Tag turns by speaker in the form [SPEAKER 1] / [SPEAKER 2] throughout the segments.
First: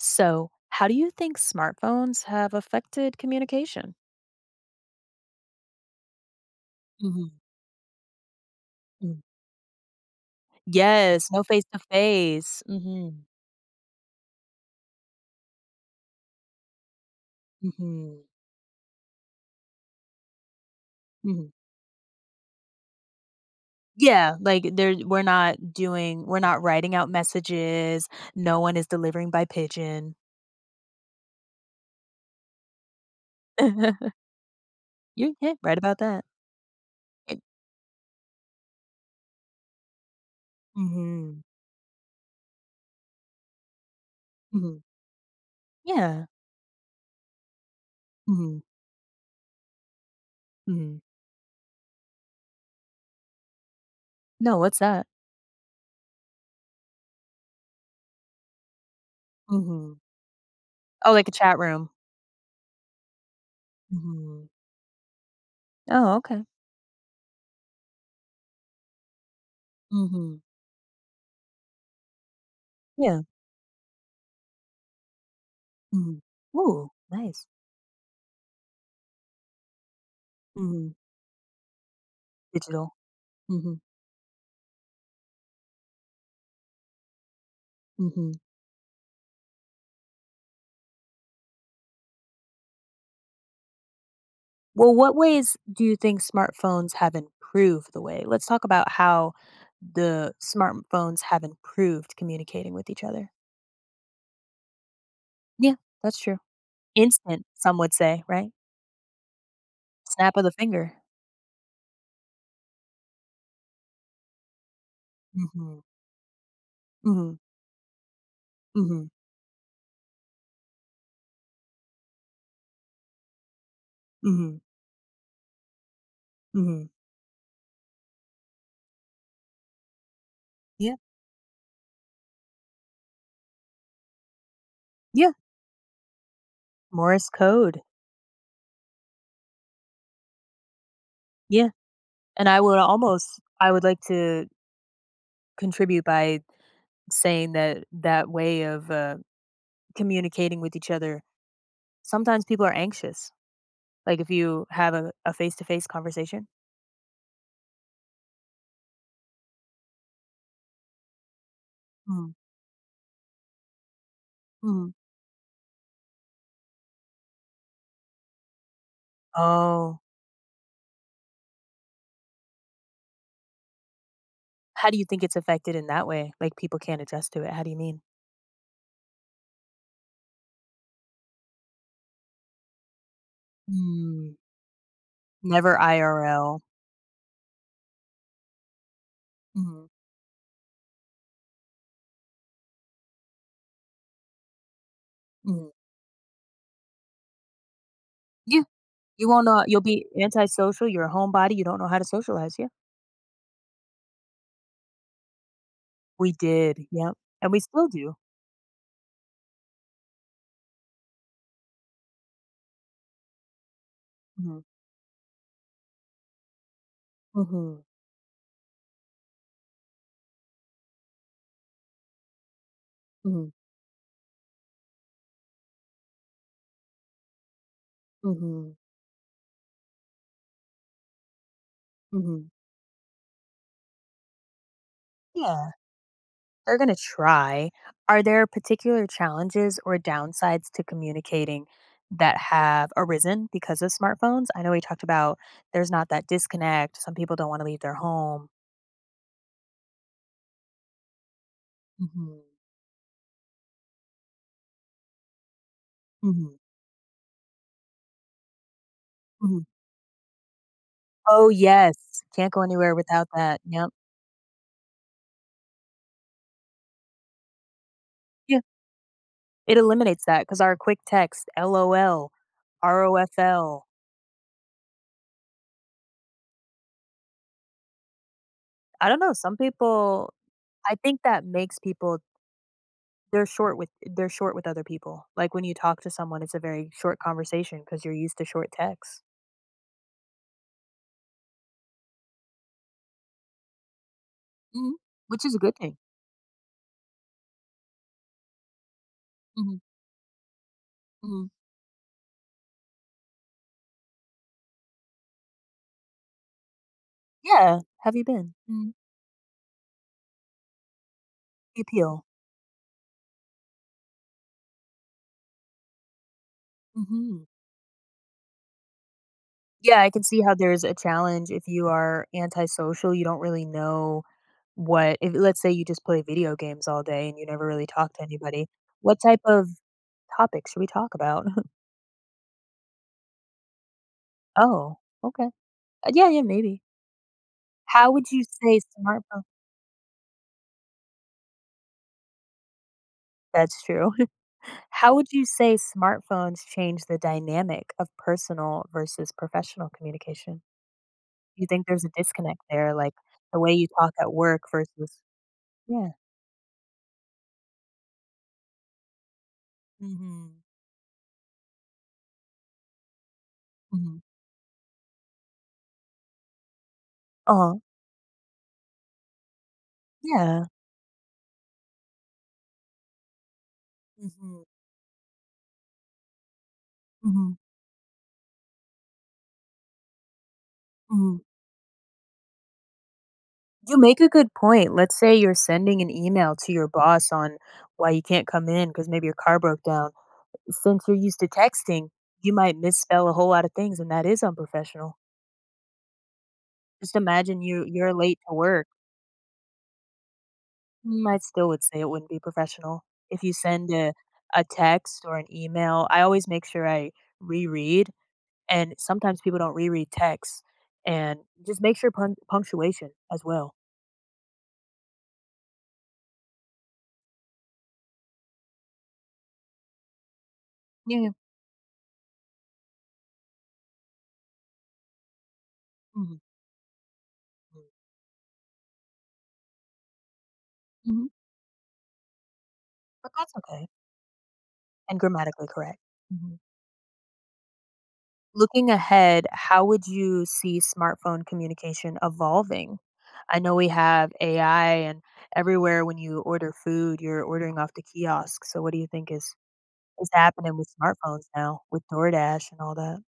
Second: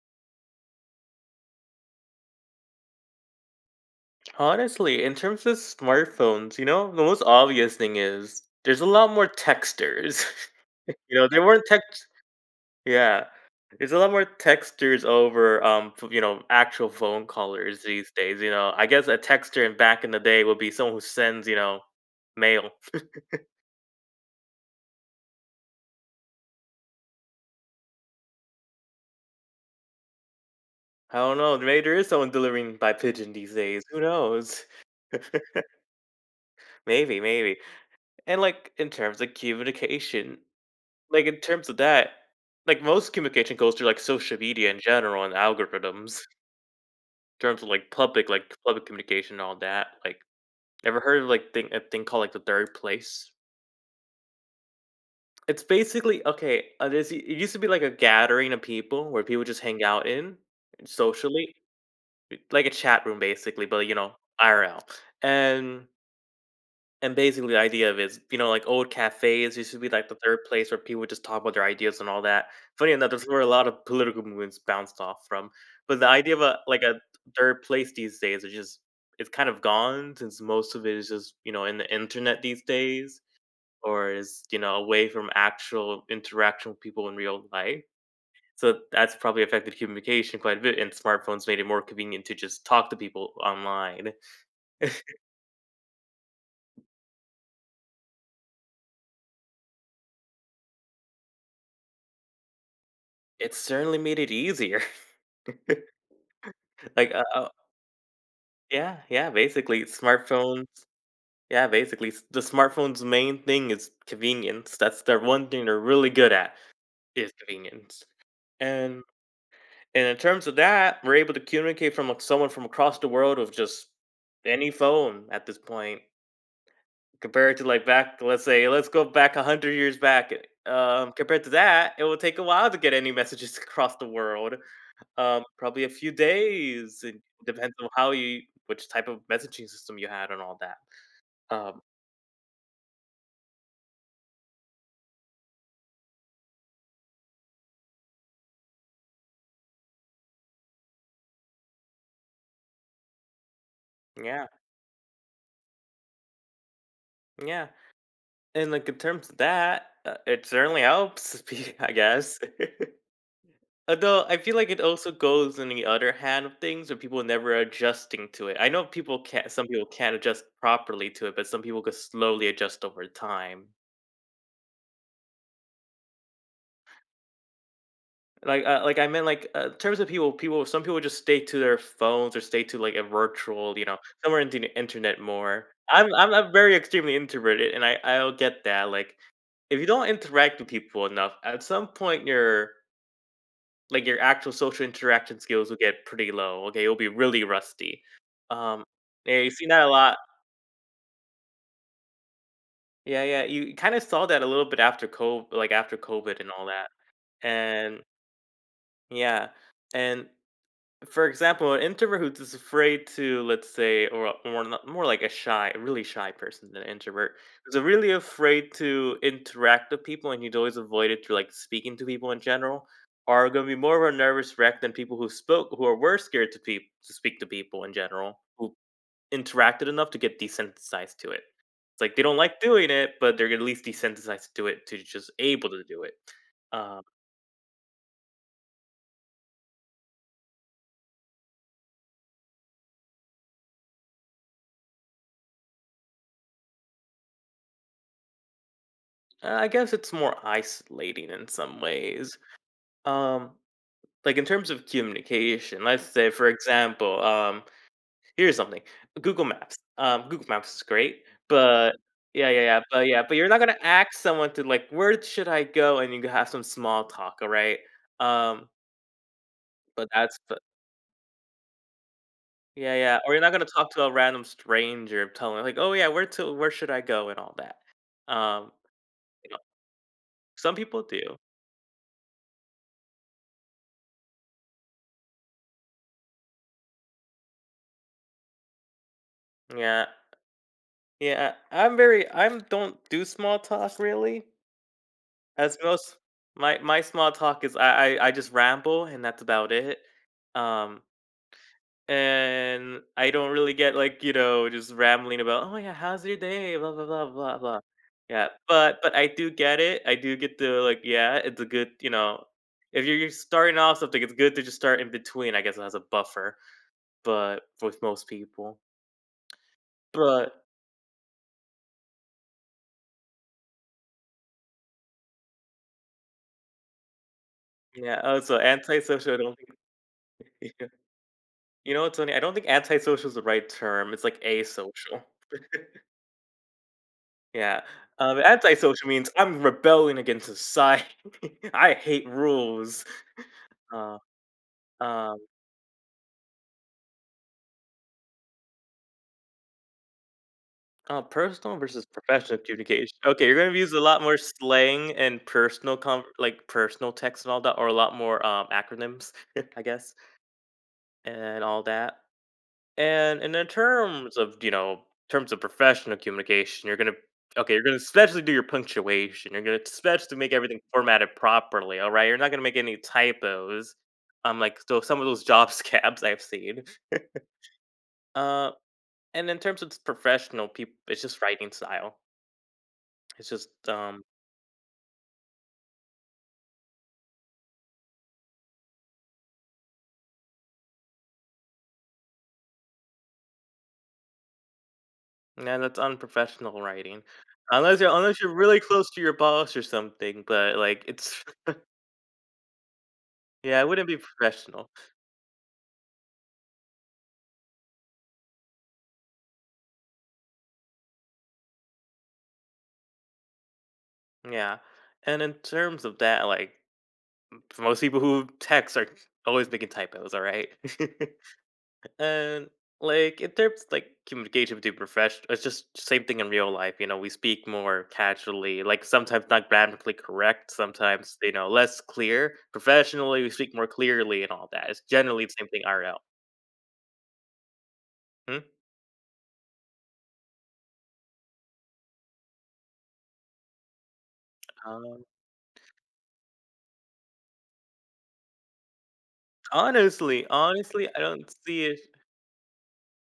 [SPEAKER 1] So, how do you think smartphones have affected communication?
[SPEAKER 2] Honestly, in terms of smartphones, you know, the most
[SPEAKER 1] Mhm,
[SPEAKER 2] obvious thing is there's a lot
[SPEAKER 1] mm.
[SPEAKER 2] more texters. You know,
[SPEAKER 1] Yes, no
[SPEAKER 2] there weren't
[SPEAKER 1] face to
[SPEAKER 2] text.
[SPEAKER 1] face.
[SPEAKER 2] Yeah,
[SPEAKER 1] Mhm.
[SPEAKER 2] there's a lot more texters over, you know, actual phone callers these
[SPEAKER 1] Mhm,
[SPEAKER 2] days. You know, I guess a texter in back in the day would be someone who sends,
[SPEAKER 1] mhm.
[SPEAKER 2] you know, mail.
[SPEAKER 1] Yeah, like, there we're not doing we're not writing out messages, no one is delivering by pigeon.
[SPEAKER 2] I don't know. Maybe there is someone delivering by pigeon these days. Who knows?
[SPEAKER 1] You yeah, right about that.
[SPEAKER 2] Maybe,
[SPEAKER 1] It.
[SPEAKER 2] maybe. And like in terms of communication. Like, in
[SPEAKER 1] Mhm,
[SPEAKER 2] terms of that, like, most communication goes through, like, social media
[SPEAKER 1] mhm.
[SPEAKER 2] in general and algorithms, in
[SPEAKER 1] Yeah.
[SPEAKER 2] terms of, like,
[SPEAKER 1] Mhm,
[SPEAKER 2] public communication and all that, like,
[SPEAKER 1] mhm.
[SPEAKER 2] ever heard of, like, thing a thing called, like, the third place?
[SPEAKER 1] No, what's that?
[SPEAKER 2] It's basically okay, there's it used to be, like, a gathering of people where people just hang
[SPEAKER 1] Mhm.
[SPEAKER 2] out in,
[SPEAKER 1] Oh, like a
[SPEAKER 2] socially,
[SPEAKER 1] chat room.
[SPEAKER 2] like a chat room, basically, but, you know,
[SPEAKER 1] Mhm.
[SPEAKER 2] IRL, and
[SPEAKER 1] Oh, okay.
[SPEAKER 2] And basically, the idea of is, you know, like old cafes used to be like the third
[SPEAKER 1] Mhm.
[SPEAKER 2] place where people would just talk about their ideas and all that. Funny enough,
[SPEAKER 1] Yeah.
[SPEAKER 2] that's where a lot of political movements bounced off from. But the
[SPEAKER 1] Mhm.
[SPEAKER 2] idea of a like
[SPEAKER 1] Ooh,
[SPEAKER 2] a
[SPEAKER 1] nice.
[SPEAKER 2] third place these days is just it's kind of gone since most of
[SPEAKER 1] Mhm.
[SPEAKER 2] it is just, you know, in the internet these
[SPEAKER 1] Digital.
[SPEAKER 2] days,
[SPEAKER 1] Mhm,
[SPEAKER 2] or is, you know, away from actual interaction with people in real life.
[SPEAKER 1] mhm.
[SPEAKER 2] So that's probably affected communication quite a bit, and smartphones made it more convenient to just talk to people online.
[SPEAKER 1] Well, what ways do you think smartphones have improved the way let's talk about how the smartphones have improved communicating with each other.
[SPEAKER 2] It certainly made it easier.
[SPEAKER 1] Yeah, that's true.
[SPEAKER 2] Like
[SPEAKER 1] Instant,
[SPEAKER 2] I,
[SPEAKER 1] some would say, right?
[SPEAKER 2] yeah, yeah, basically
[SPEAKER 1] Snap of the
[SPEAKER 2] smartphones
[SPEAKER 1] finger.
[SPEAKER 2] yeah, basically s the smartphone's main thing is convenience, that's their one thing they're
[SPEAKER 1] Mhm,
[SPEAKER 2] really good at is
[SPEAKER 1] mhm,
[SPEAKER 2] convenience, and
[SPEAKER 1] mhm,
[SPEAKER 2] and in terms of that, we're able to communicate from, like, someone from across the world with just
[SPEAKER 1] mhm,
[SPEAKER 2] any phone at this point
[SPEAKER 1] mhm.
[SPEAKER 2] compared to, like, back let's say let's go back 100 years back,
[SPEAKER 1] Yeah,
[SPEAKER 2] compared to that, it would take a while to get any messages across the world,
[SPEAKER 1] yeah.
[SPEAKER 2] probably a few days, it
[SPEAKER 1] Morse
[SPEAKER 2] depends
[SPEAKER 1] code.
[SPEAKER 2] on how you which type of messaging system you had and all that.
[SPEAKER 1] Yeah,
[SPEAKER 2] Um,
[SPEAKER 1] and I would almost I would like to contribute by saying that that way of, communicating with each other sometimes people are anxious. Like, if
[SPEAKER 2] yeah,
[SPEAKER 1] you have a face-to-face conversation?
[SPEAKER 2] yeah, and, like, in terms of that, it certainly helps, be I
[SPEAKER 1] Mm,
[SPEAKER 2] guess. Although, I feel like it
[SPEAKER 1] mhm.
[SPEAKER 2] also goes in the other hand of things where people never adjusting to it. I know people can't some people
[SPEAKER 1] Oh.
[SPEAKER 2] can't adjust properly to it, but some people could slowly adjust over time.
[SPEAKER 1] How do you think it's affected in that way? Like, people can't adjust to it, how do you mean?
[SPEAKER 2] Like I meant, like, in terms of people, some people just stay to their phones or stay to like a virtual, you know,
[SPEAKER 1] Mm.
[SPEAKER 2] somewhere into the internet more.
[SPEAKER 1] Never
[SPEAKER 2] I'm
[SPEAKER 1] IRL.
[SPEAKER 2] very extremely introverted, and I'll get that. Like, if you
[SPEAKER 1] Mhm,
[SPEAKER 2] don't interact with people enough, at some point your like your actual social interaction skills
[SPEAKER 1] mhm.
[SPEAKER 2] will get pretty low. Okay, you'll be really rusty.
[SPEAKER 1] Yeah.
[SPEAKER 2] Um,
[SPEAKER 1] You
[SPEAKER 2] yeah,
[SPEAKER 1] won't
[SPEAKER 2] you
[SPEAKER 1] know
[SPEAKER 2] see
[SPEAKER 1] You'll
[SPEAKER 2] that a
[SPEAKER 1] be
[SPEAKER 2] lot.
[SPEAKER 1] antisocial, you're a homebody, you don't know how to socialize, yeah.
[SPEAKER 2] Yeah, yeah, you kind of saw that a little bit after COVID, like after
[SPEAKER 1] We
[SPEAKER 2] COVID and all
[SPEAKER 1] did,
[SPEAKER 2] that.
[SPEAKER 1] yep, and we still
[SPEAKER 2] And
[SPEAKER 1] do.
[SPEAKER 2] yeah, and for example, an introvert who's just afraid to, let's say,
[SPEAKER 1] Mhm,
[SPEAKER 2] or not, more like a shy, a really shy person than an introvert, who's
[SPEAKER 1] mhm,
[SPEAKER 2] really afraid to interact with people, and he's always avoided to like speaking to people in general, are
[SPEAKER 1] mhm,
[SPEAKER 2] going to be more of a nervous wreck than people who spoke, who are were scared to people to speak to people in general, who
[SPEAKER 1] mhm,
[SPEAKER 2] interacted enough to get desensitized to it. It's like they don't
[SPEAKER 1] mhm.
[SPEAKER 2] like doing it, but they're at least desensitized to it, to just able
[SPEAKER 1] Yeah.
[SPEAKER 2] to do it.
[SPEAKER 1] They're going to
[SPEAKER 2] Um,
[SPEAKER 1] try. Are there particular challenges or downsides to communicating that have arisen because of smartphones? I know we talked about there's not that disconnect. Some people don't want to leave their home.
[SPEAKER 2] I guess it's more isolating in some ways.
[SPEAKER 1] Mhm.
[SPEAKER 2] Um, Like, in terms of communication, let's say, for
[SPEAKER 1] Mhm.
[SPEAKER 2] example, here's something, Google
[SPEAKER 1] Mhm.
[SPEAKER 2] Maps. Google Maps is great,
[SPEAKER 1] Oh,
[SPEAKER 2] but
[SPEAKER 1] yes.
[SPEAKER 2] yeah,
[SPEAKER 1] Can't
[SPEAKER 2] yeah,
[SPEAKER 1] go anywhere
[SPEAKER 2] yeah,
[SPEAKER 1] without
[SPEAKER 2] but you're not
[SPEAKER 1] that.
[SPEAKER 2] gonna
[SPEAKER 1] Yep.
[SPEAKER 2] ask someone to like, "Where should I go?" and you can have some small talk, alright?
[SPEAKER 1] Yeah.
[SPEAKER 2] Um,
[SPEAKER 1] It
[SPEAKER 2] but
[SPEAKER 1] eliminates
[SPEAKER 2] that's
[SPEAKER 1] that
[SPEAKER 2] but
[SPEAKER 1] because our quick text, LOL,
[SPEAKER 2] yeah, yeah, or you're not gonna
[SPEAKER 1] ROFL.
[SPEAKER 2] talk to a random stranger telling them, like, "Oh, yeah, where to where should I go?" and all that. Um,
[SPEAKER 1] Don't know.
[SPEAKER 2] you
[SPEAKER 1] Some
[SPEAKER 2] know,
[SPEAKER 1] people,
[SPEAKER 2] some
[SPEAKER 1] I
[SPEAKER 2] people
[SPEAKER 1] think
[SPEAKER 2] do.
[SPEAKER 1] that makes people. They're short with other people. Like, when you talk to someone, it's a very short conversation because 'cause you're used to short texts,
[SPEAKER 2] Yeah, yeah, I'm very I'm don't do small talk really,
[SPEAKER 1] mhm, which is a
[SPEAKER 2] as
[SPEAKER 1] good thing.
[SPEAKER 2] most my small talk is I just ramble and that's about
[SPEAKER 1] Mhm,
[SPEAKER 2] it. Um,
[SPEAKER 1] mhm.
[SPEAKER 2] and I don't really get like, you know, just rambling about, "Oh yeah, how's your day?" blah blah blah blah blah.
[SPEAKER 1] Yeah, "Have you
[SPEAKER 2] Yeah,
[SPEAKER 1] been?" Mm.
[SPEAKER 2] but I do get it. I do get the like, yeah, it's a
[SPEAKER 1] The
[SPEAKER 2] good, you
[SPEAKER 1] appeal.
[SPEAKER 2] know, if you're you're starting off something, it's good to just start in between. I guess it has a buffer,
[SPEAKER 1] Mhm.
[SPEAKER 2] but with most people.
[SPEAKER 1] Yeah, I can see how
[SPEAKER 2] But
[SPEAKER 1] there's a challenge if you are antisocial, you don't really know what if, let's say, you just play video games all day and you never really talk
[SPEAKER 2] yeah,
[SPEAKER 1] to
[SPEAKER 2] also
[SPEAKER 1] anybody, what
[SPEAKER 2] antisocial, I
[SPEAKER 1] type
[SPEAKER 2] don't
[SPEAKER 1] of topic
[SPEAKER 2] think
[SPEAKER 1] should we talk about?
[SPEAKER 2] you know what's funny? I don't think antisocial is the right term. It's like
[SPEAKER 1] "Oh,
[SPEAKER 2] asocial.
[SPEAKER 1] okay." Yeah, yeah, maybe.
[SPEAKER 2] Yeah,
[SPEAKER 1] How would you say
[SPEAKER 2] antisocial means
[SPEAKER 1] smartphone.
[SPEAKER 2] I'm rebelling against society. I hate rules.
[SPEAKER 1] That's true.
[SPEAKER 2] Uh,
[SPEAKER 1] How would
[SPEAKER 2] um,
[SPEAKER 1] you say smartphones change the dynamic of personal versus professional communication? Do you
[SPEAKER 2] personal
[SPEAKER 1] think
[SPEAKER 2] versus
[SPEAKER 1] there's a
[SPEAKER 2] professional
[SPEAKER 1] disconnect there, like
[SPEAKER 2] communication. Okay, you're
[SPEAKER 1] the way
[SPEAKER 2] gonna
[SPEAKER 1] you
[SPEAKER 2] use a
[SPEAKER 1] talk
[SPEAKER 2] lot
[SPEAKER 1] at
[SPEAKER 2] more
[SPEAKER 1] work
[SPEAKER 2] slang
[SPEAKER 1] versus.
[SPEAKER 2] and personal,
[SPEAKER 1] Yeah.
[SPEAKER 2] like personal text and all that, or a lot more acronyms, I guess,
[SPEAKER 1] Mhm.
[SPEAKER 2] and all that. And in
[SPEAKER 1] Mhm.
[SPEAKER 2] terms of, you know, terms of professional communication, you're gonna okay,
[SPEAKER 1] Oh,
[SPEAKER 2] you're gonna especially do your punctuation. You're gonna especially make
[SPEAKER 1] yeah.
[SPEAKER 2] everything formatted properly, all right? You're not gonna make any typos.
[SPEAKER 1] Mhm.
[SPEAKER 2] Like so some of those job scabs I've seen.
[SPEAKER 1] Mhm,
[SPEAKER 2] Uh, and in terms of professional people, it's
[SPEAKER 1] mhm.
[SPEAKER 2] just writing style. It's just
[SPEAKER 1] You make a good point. Let's say you're sending an email to your boss on why you can't come in because maybe your car broke down. Since you're used to texting, you might misspell a whole lot of things, and that is unprofessional.
[SPEAKER 2] yeah, that's unprofessional
[SPEAKER 1] Just
[SPEAKER 2] writing.
[SPEAKER 1] imagine you you're late
[SPEAKER 2] Unless you're
[SPEAKER 1] to
[SPEAKER 2] really
[SPEAKER 1] work.
[SPEAKER 2] close to your boss or something, but like
[SPEAKER 1] Mm, I
[SPEAKER 2] it's
[SPEAKER 1] still would say it wouldn't be professional. If you
[SPEAKER 2] yeah, it
[SPEAKER 1] send
[SPEAKER 2] wouldn't
[SPEAKER 1] a
[SPEAKER 2] be
[SPEAKER 1] a
[SPEAKER 2] professional.
[SPEAKER 1] text or an email, I always make sure I reread, and sometimes people don't reread texts, and just make sure punctuation as well.
[SPEAKER 2] Yeah. And in terms of that, like for most people who text are always making typos, all right?
[SPEAKER 1] Yeah.
[SPEAKER 2] and like in terms like communication between professional, it's just same
[SPEAKER 1] Hmm,
[SPEAKER 2] thing in real life. You know, we speak more casually, like sometimes not grammatically correct,
[SPEAKER 1] hmm.
[SPEAKER 2] sometimes you know less clear.
[SPEAKER 1] But
[SPEAKER 2] Professionally, we
[SPEAKER 1] that's
[SPEAKER 2] speak more
[SPEAKER 1] okay
[SPEAKER 2] clearly and all that. It's
[SPEAKER 1] and
[SPEAKER 2] generally the
[SPEAKER 1] grammatically
[SPEAKER 2] same thing
[SPEAKER 1] correct.
[SPEAKER 2] RL.
[SPEAKER 1] Mhm.
[SPEAKER 2] Hmm?
[SPEAKER 1] Looking ahead, how would you see smartphone communication evolving? I know we have AI, and
[SPEAKER 2] Um,
[SPEAKER 1] everywhere when you order food, you're ordering off the kiosk. So, what do you think is. It's happening with
[SPEAKER 2] honestly, I
[SPEAKER 1] smartphones
[SPEAKER 2] don't
[SPEAKER 1] now,
[SPEAKER 2] see it.
[SPEAKER 1] with DoorDash and all that.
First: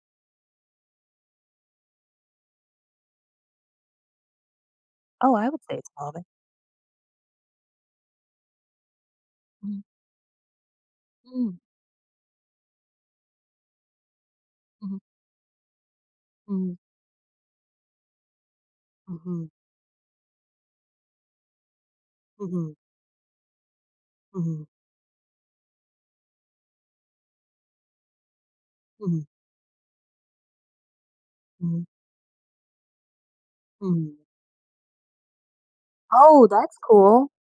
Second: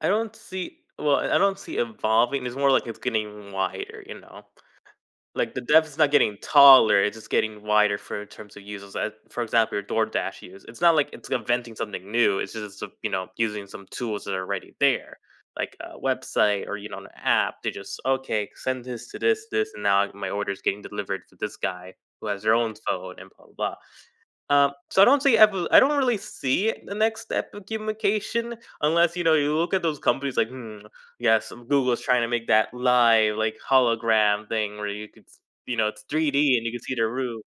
[SPEAKER 2] I don't see. Well, I don't see evolving. It's more like it's getting wider, you know.
[SPEAKER 1] Oh, I
[SPEAKER 2] Like, the
[SPEAKER 1] would say it's
[SPEAKER 2] dev's not
[SPEAKER 1] evolving.
[SPEAKER 2] getting taller, it's just getting wider for in terms of users, for example,
[SPEAKER 1] Mhm.
[SPEAKER 2] your DoorDash use. It's not like it's
[SPEAKER 1] Mm,
[SPEAKER 2] inventing something new, it's just, you know, using some tools that are already
[SPEAKER 1] mhm,
[SPEAKER 2] there, like a website
[SPEAKER 1] mm,
[SPEAKER 2] or, you know, an app They just, "Okay, send this to this,
[SPEAKER 1] mhm,
[SPEAKER 2] this, and now my order is getting delivered for this guy who has their own
[SPEAKER 1] mhm,
[SPEAKER 2] phone," and blah, blah, blah.
[SPEAKER 1] mhm,
[SPEAKER 2] So I don't see evo I don't really see the next step of gamification unless, you
[SPEAKER 1] mhm,
[SPEAKER 2] know, you look at those companies like, "Hmm, yes,
[SPEAKER 1] mhm,
[SPEAKER 2] Google's trying to make that live, like,
[SPEAKER 1] mhm.
[SPEAKER 2] hologram thing where you could s you know, it's
[SPEAKER 1] Oh,
[SPEAKER 2] 3D and you
[SPEAKER 1] that's
[SPEAKER 2] can see their
[SPEAKER 1] cool.
[SPEAKER 2] roof."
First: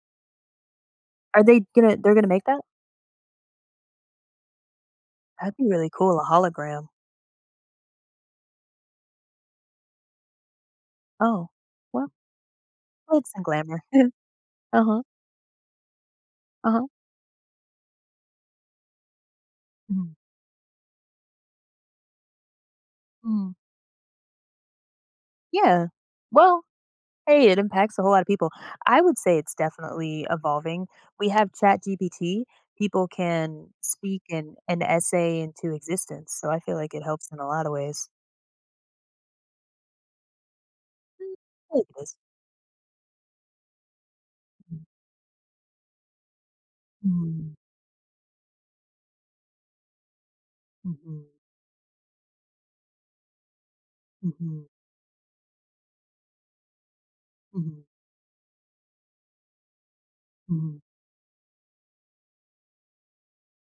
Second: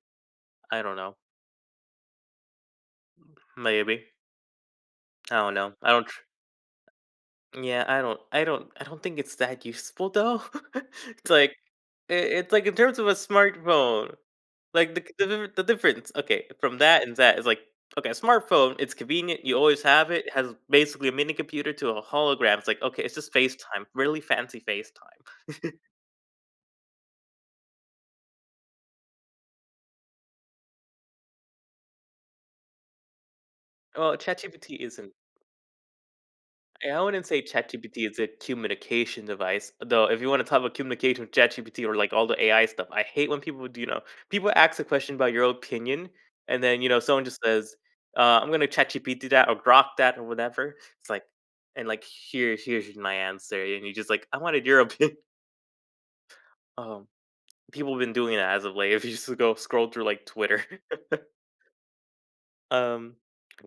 [SPEAKER 2] I don't know.
[SPEAKER 1] Are they gonna They're gonna make that?
[SPEAKER 2] Maybe. I don't
[SPEAKER 1] That'd be
[SPEAKER 2] know.
[SPEAKER 1] really
[SPEAKER 2] I don't
[SPEAKER 1] cool,
[SPEAKER 2] tr
[SPEAKER 1] a hologram.
[SPEAKER 2] yeah, I don't think it's that useful, though. It's like
[SPEAKER 1] Oh, well,
[SPEAKER 2] I it's like in terms of a
[SPEAKER 1] glitz and glamour.
[SPEAKER 2] smartphone, like
[SPEAKER 1] Uh-huh,
[SPEAKER 2] the differ the difference, okay, from
[SPEAKER 1] uh-huh.
[SPEAKER 2] that and that is like, okay, a smartphone, it's convenient, you always have
[SPEAKER 1] Mhm,
[SPEAKER 2] it, it has basically a mini computer to a hologram. It's like, okay, it's just
[SPEAKER 1] mhm.
[SPEAKER 2] FaceTime, really fancy FaceTime.
[SPEAKER 1] Yeah. Well. Hey, it impacts a whole lot of people. I would say it's definitely evolving. We have ChatGPT. People can
[SPEAKER 2] Well,
[SPEAKER 1] speak
[SPEAKER 2] ChatGPT
[SPEAKER 1] an
[SPEAKER 2] isn't
[SPEAKER 1] essay into existence. So I feel like
[SPEAKER 2] Yeah, I
[SPEAKER 1] it
[SPEAKER 2] wouldn't
[SPEAKER 1] helps in
[SPEAKER 2] say
[SPEAKER 1] a lot of
[SPEAKER 2] ChatGPT
[SPEAKER 1] ways.
[SPEAKER 2] is a communication device, though. If you want to talk about communication with
[SPEAKER 1] Mm, I
[SPEAKER 2] ChatGPT
[SPEAKER 1] think
[SPEAKER 2] or
[SPEAKER 1] it
[SPEAKER 2] like
[SPEAKER 1] is.
[SPEAKER 2] all the AI stuff, I hate when people do. You know, people ask a question about your opinion, and then you know someone just
[SPEAKER 1] Mhm,
[SPEAKER 2] says, "I'm gonna ChatGPT that or Grok that or whatever." It's like,
[SPEAKER 1] mhm,
[SPEAKER 2] and like here, here's my answer, and you just like, I wanted
[SPEAKER 1] mhm,
[SPEAKER 2] your opinion. Um,
[SPEAKER 1] mhm,
[SPEAKER 2] people have been doing that as of late. If you just go scroll through like Twitter,
[SPEAKER 1] mhm,
[SPEAKER 2] um,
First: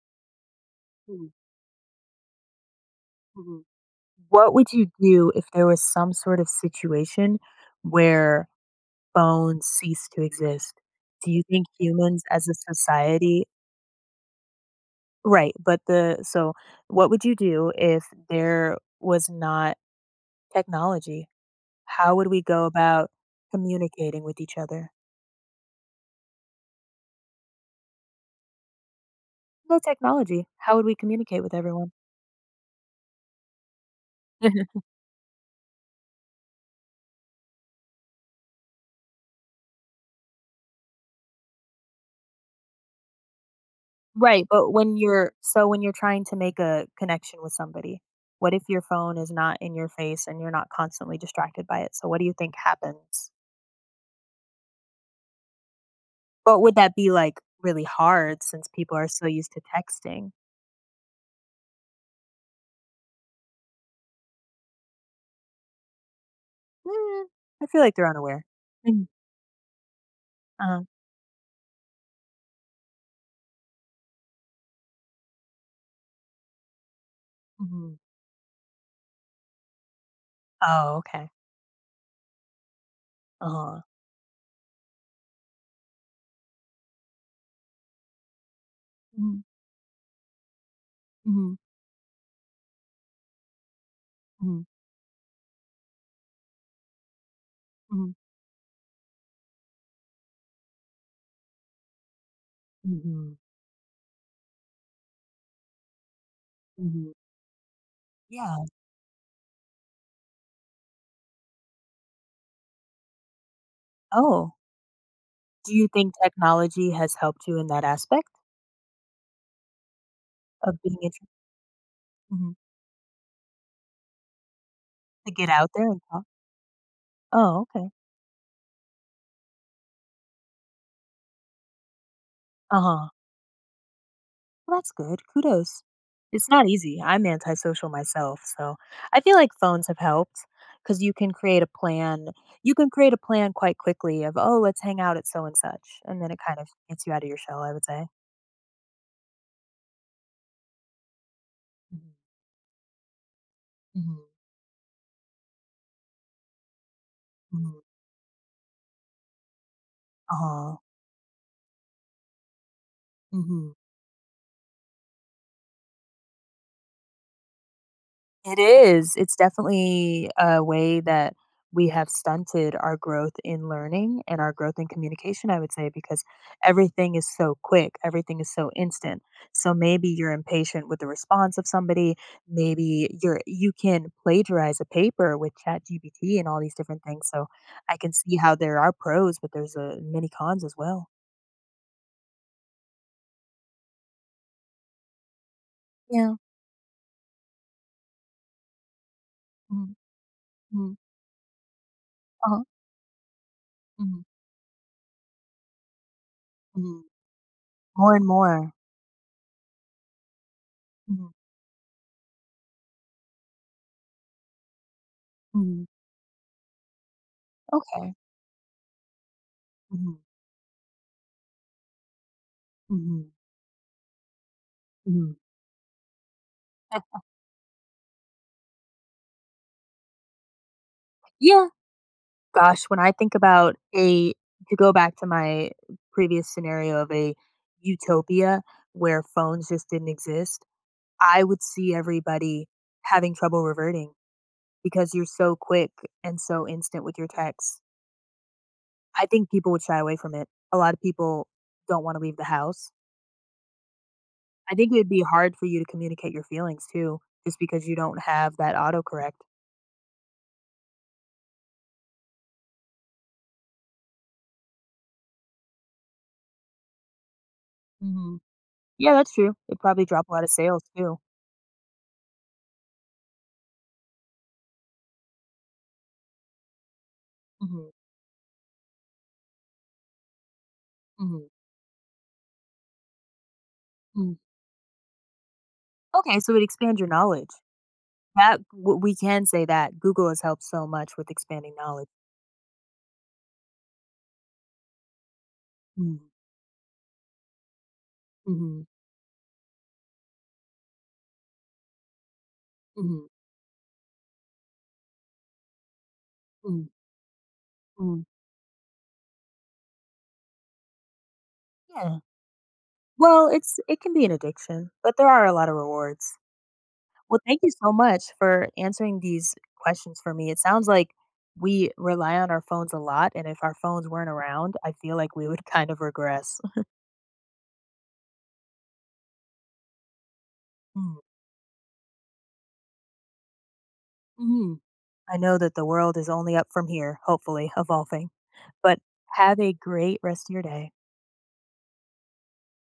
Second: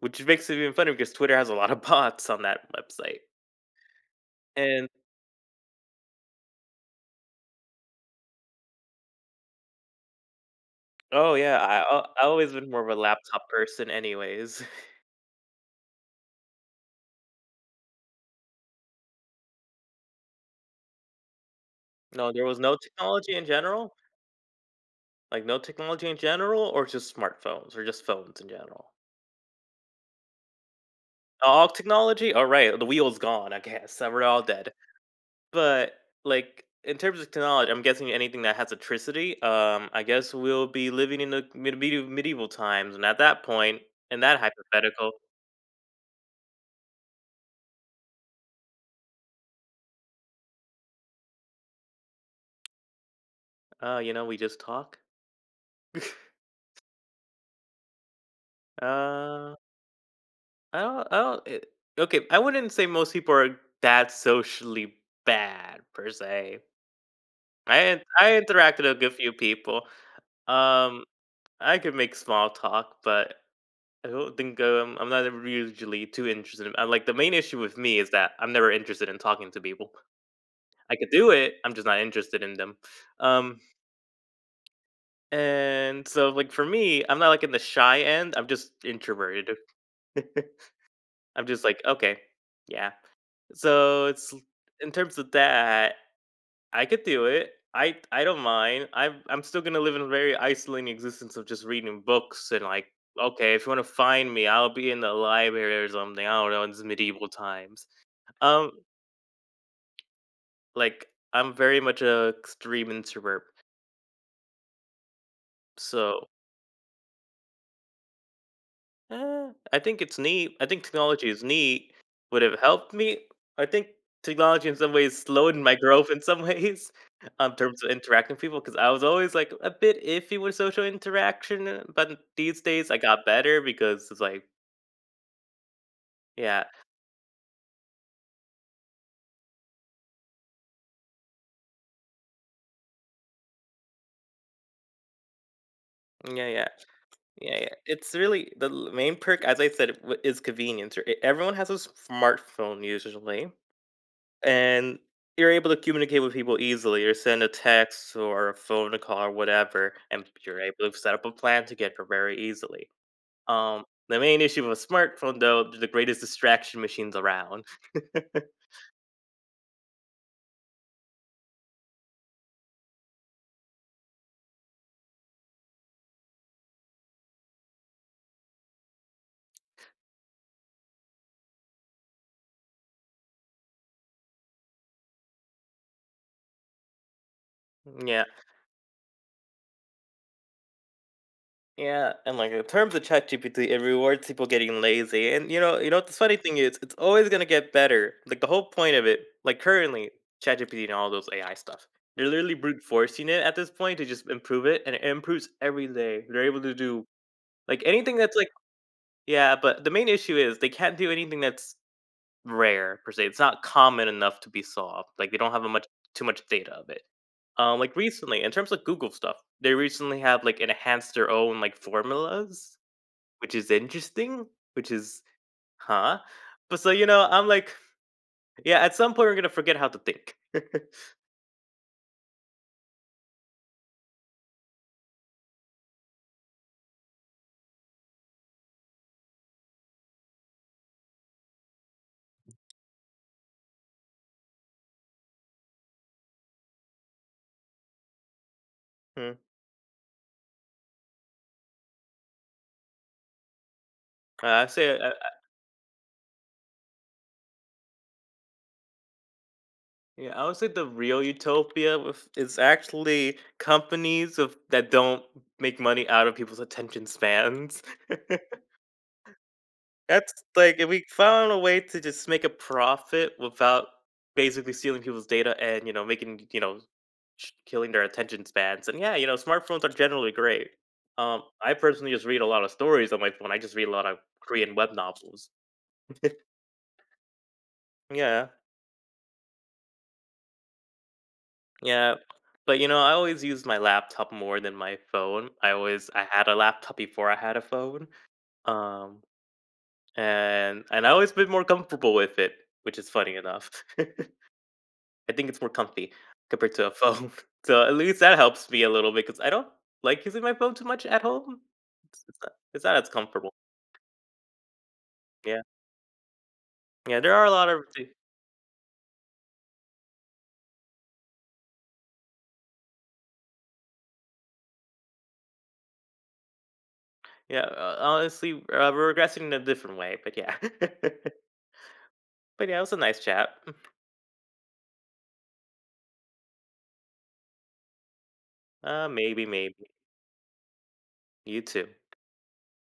[SPEAKER 2] which makes it even funnier because
[SPEAKER 1] mhm,
[SPEAKER 2] Twitter has a lot of bots on that website.
[SPEAKER 1] mhm. What would you do if there was some sort of situation where phones cease to exist? Do
[SPEAKER 2] Oh,
[SPEAKER 1] you
[SPEAKER 2] yeah,
[SPEAKER 1] think
[SPEAKER 2] I I
[SPEAKER 1] humans
[SPEAKER 2] I
[SPEAKER 1] as
[SPEAKER 2] always
[SPEAKER 1] a
[SPEAKER 2] been more of a
[SPEAKER 1] society.
[SPEAKER 2] laptop person anyways.
[SPEAKER 1] Right, but the so what would you do if there was not technology? How would
[SPEAKER 2] No,
[SPEAKER 1] we
[SPEAKER 2] there was
[SPEAKER 1] go
[SPEAKER 2] no
[SPEAKER 1] about
[SPEAKER 2] technology in general,
[SPEAKER 1] communicating with each other?
[SPEAKER 2] like, no technology in general or just smartphones or just phones in general.
[SPEAKER 1] No technology. How would we communicate with
[SPEAKER 2] All
[SPEAKER 1] everyone?
[SPEAKER 2] technology? Alright, the wheel's gone, I guess, we're all dead. But, like, in terms of technology, I'm guessing anything that has electricity, I guess we'll be living in the medieval times, and at that point, in that
[SPEAKER 1] Right, but
[SPEAKER 2] hypothetical,
[SPEAKER 1] when you're trying to make a connection with somebody, what if your phone is not in your face and you're not constantly distracted by it? So what do you think happens?
[SPEAKER 2] you know, we just talk?
[SPEAKER 1] But would that be like really hard since people are so used
[SPEAKER 2] Uh
[SPEAKER 1] to texting?
[SPEAKER 2] I don't. I don't. It, okay, I wouldn't say most people are that socially bad per se.
[SPEAKER 1] Mm, I feel like they're
[SPEAKER 2] I
[SPEAKER 1] unaware.
[SPEAKER 2] interacted with a
[SPEAKER 1] Mhm.
[SPEAKER 2] good few people. Um, I could make small talk, but I don't think I'm not usually too interested. In, like the main issue with
[SPEAKER 1] Mhm.
[SPEAKER 2] me is that I'm never interested in talking to people. I
[SPEAKER 1] Oh,
[SPEAKER 2] could do
[SPEAKER 1] okay.
[SPEAKER 2] it. I'm just not interested in them. Um,
[SPEAKER 1] Uh-huh.
[SPEAKER 2] and so like for me, I'm not like in the shy end. I'm just
[SPEAKER 1] Mhm,
[SPEAKER 2] introverted. I'm
[SPEAKER 1] mhm,
[SPEAKER 2] just like okay, yeah. So it's
[SPEAKER 1] mhm,
[SPEAKER 2] in terms of that, I could do it. I
[SPEAKER 1] mhm.
[SPEAKER 2] I don't mind. I'm still gonna live in a very isolating existence of just reading books and like,
[SPEAKER 1] Mhm,
[SPEAKER 2] okay, if you wanna find me, I'll be in the library or something. I don't know, it's
[SPEAKER 1] mhm.
[SPEAKER 2] medieval times.
[SPEAKER 1] Yeah.
[SPEAKER 2] Um, like, I'm very much a extreme introvert.
[SPEAKER 1] Oh, do you think
[SPEAKER 2] So
[SPEAKER 1] technology has helped you in that aspect
[SPEAKER 2] I think it's neat. I
[SPEAKER 1] of
[SPEAKER 2] think
[SPEAKER 1] being intro
[SPEAKER 2] technology is neat. Would
[SPEAKER 1] mhm,
[SPEAKER 2] have helped me. I think technology in some ways
[SPEAKER 1] to get
[SPEAKER 2] slowed
[SPEAKER 1] out
[SPEAKER 2] my
[SPEAKER 1] there and
[SPEAKER 2] growth in
[SPEAKER 1] talk?
[SPEAKER 2] some ways, in
[SPEAKER 1] Oh,
[SPEAKER 2] terms of
[SPEAKER 1] okay.
[SPEAKER 2] interacting with people. Because I was always like a bit iffy with social interaction, but these days I
[SPEAKER 1] Uh-huh.
[SPEAKER 2] got better because it's like,
[SPEAKER 1] Well, that's good. Kudos. It's
[SPEAKER 2] yeah,
[SPEAKER 1] not easy. I'm antisocial myself, so I feel like phones have helped because you can create a plan. You can create a plan quite quickly of, "Oh, let's hang out at so and such," and then it
[SPEAKER 2] yeah,
[SPEAKER 1] kind
[SPEAKER 2] yeah,
[SPEAKER 1] of gets you out of your
[SPEAKER 2] yeah,
[SPEAKER 1] shell,
[SPEAKER 2] yeah.
[SPEAKER 1] I would say.
[SPEAKER 2] It's really the main perk, as I said, is convenience. Everyone has a
[SPEAKER 1] Mhm,
[SPEAKER 2] smartphone usually,
[SPEAKER 1] mhm,
[SPEAKER 2] and you're able to communicate with people easily or send a
[SPEAKER 1] mhm.
[SPEAKER 2] text or a phone call or whatever, and you're
[SPEAKER 1] Uh-huh.
[SPEAKER 2] able to set up a plan together very easily.
[SPEAKER 1] Mhm.
[SPEAKER 2] The main issue with a smartphone though, the greatest distraction machines around.
[SPEAKER 1] It is. It's definitely a way that we have stunted our growth in learning and our growth in communication, I would say, because everything is so quick, everything is so instant. So maybe you're impatient with the response of somebody. Maybe you're You can plagiarize a paper with ChatGPT and all these different things. So I can
[SPEAKER 2] yeah
[SPEAKER 1] see how there are pros, but there's many cons as well.
[SPEAKER 2] yeah, and like in terms of ChatGPT, it rewards people getting lazy, and you know what the
[SPEAKER 1] Yeah.
[SPEAKER 2] funny thing is, it's always going to get better, like the whole point of it. Like
[SPEAKER 1] Mm,
[SPEAKER 2] currently ChatGPT and
[SPEAKER 1] mm,
[SPEAKER 2] all those AI stuff, they're literally
[SPEAKER 1] uh-huh.
[SPEAKER 2] brute forcing it at this point to
[SPEAKER 1] Mm,
[SPEAKER 2] just improve it, and it improves every day. They're able to
[SPEAKER 1] mm.
[SPEAKER 2] do, like,
[SPEAKER 1] More
[SPEAKER 2] anything
[SPEAKER 1] and
[SPEAKER 2] that's like,
[SPEAKER 1] more.
[SPEAKER 2] yeah, but the main issue is they can't do
[SPEAKER 1] Mm,
[SPEAKER 2] anything that's rare per se. It's not common enough to be solved, like, they don't have a much
[SPEAKER 1] mm.
[SPEAKER 2] too much data of it. Like,
[SPEAKER 1] Okay.
[SPEAKER 2] recently, in terms of Google stuff, they recently have, like, enhanced their own, like, formulas,
[SPEAKER 1] Mm-hmm.
[SPEAKER 2] which is interesting, which is
[SPEAKER 1] Mhm.
[SPEAKER 2] huh? But so, you
[SPEAKER 1] Uh,
[SPEAKER 2] know, I'm like, yeah, at some point, we're gonna forget how to think.
[SPEAKER 1] yeah. Gosh, when I think about a to go back to my previous scenario of a utopia where phones just didn't exist, I would see everybody having trouble reverting because you're so quick and so instant with your texts. I
[SPEAKER 2] Hmm.
[SPEAKER 1] think people would shy away from it. A lot of people don't want to leave the house.
[SPEAKER 2] I
[SPEAKER 1] I think it
[SPEAKER 2] say
[SPEAKER 1] would be hard for you to communicate your feelings too, just because you don't have that autocorrect.
[SPEAKER 2] yeah, I would say the real utopia with is actually companies of that don't make money out of people's attention spans.
[SPEAKER 1] Mhm. Yeah, that's true. It'd probably drop
[SPEAKER 2] That's
[SPEAKER 1] a lot of
[SPEAKER 2] like
[SPEAKER 1] sales
[SPEAKER 2] if we
[SPEAKER 1] too.
[SPEAKER 2] found a way to just make a profit without basically stealing people's data, and you know, making, you know,
[SPEAKER 1] Mhm.
[SPEAKER 2] killing their attention spans. And yeah, you know, smartphones are generally great.
[SPEAKER 1] Mhm.
[SPEAKER 2] I personally just read a lot of stories on my phone. I just read a lot of
[SPEAKER 1] Mhm.
[SPEAKER 2] Korean web novels.
[SPEAKER 1] Okay, so it expands your knowledge.
[SPEAKER 2] Yeah.
[SPEAKER 1] That w we can say that Google has helped so much with expanding knowledge.
[SPEAKER 2] Yeah, but, you know, I always use my laptop more than my phone.
[SPEAKER 1] Mm,
[SPEAKER 2] I had a laptop before I had a phone,
[SPEAKER 1] mhm,
[SPEAKER 2] um, and I always been more comfortable with it, which is
[SPEAKER 1] mhm,
[SPEAKER 2] funny enough. I think it's more comfy compared to
[SPEAKER 1] mm,
[SPEAKER 2] a phone. So at least
[SPEAKER 1] mm.
[SPEAKER 2] that helps me a little bit because I don't like using my phone too much at home.
[SPEAKER 1] Yeah.
[SPEAKER 2] It's not as
[SPEAKER 1] Well,
[SPEAKER 2] comfortable.
[SPEAKER 1] it's, it can be an addiction, but there are a
[SPEAKER 2] Yeah.
[SPEAKER 1] lot of rewards.
[SPEAKER 2] Yeah, there
[SPEAKER 1] Well,
[SPEAKER 2] are a
[SPEAKER 1] thank
[SPEAKER 2] lot
[SPEAKER 1] you
[SPEAKER 2] of
[SPEAKER 1] so
[SPEAKER 2] d
[SPEAKER 1] much for answering these questions for me. It sounds like we rely on our phones a lot, and if our phones weren't around, I feel like we would kind of regress.
[SPEAKER 2] yeah, honestly, we're regressing in a different way, but yeah.
[SPEAKER 1] Mm,
[SPEAKER 2] But yeah, it was a nice chat.
[SPEAKER 1] mhm. I know that the world is only up from here, hopefully evolving. But
[SPEAKER 2] Maybe,
[SPEAKER 1] have a
[SPEAKER 2] maybe.
[SPEAKER 1] great rest of your day.
[SPEAKER 2] You too.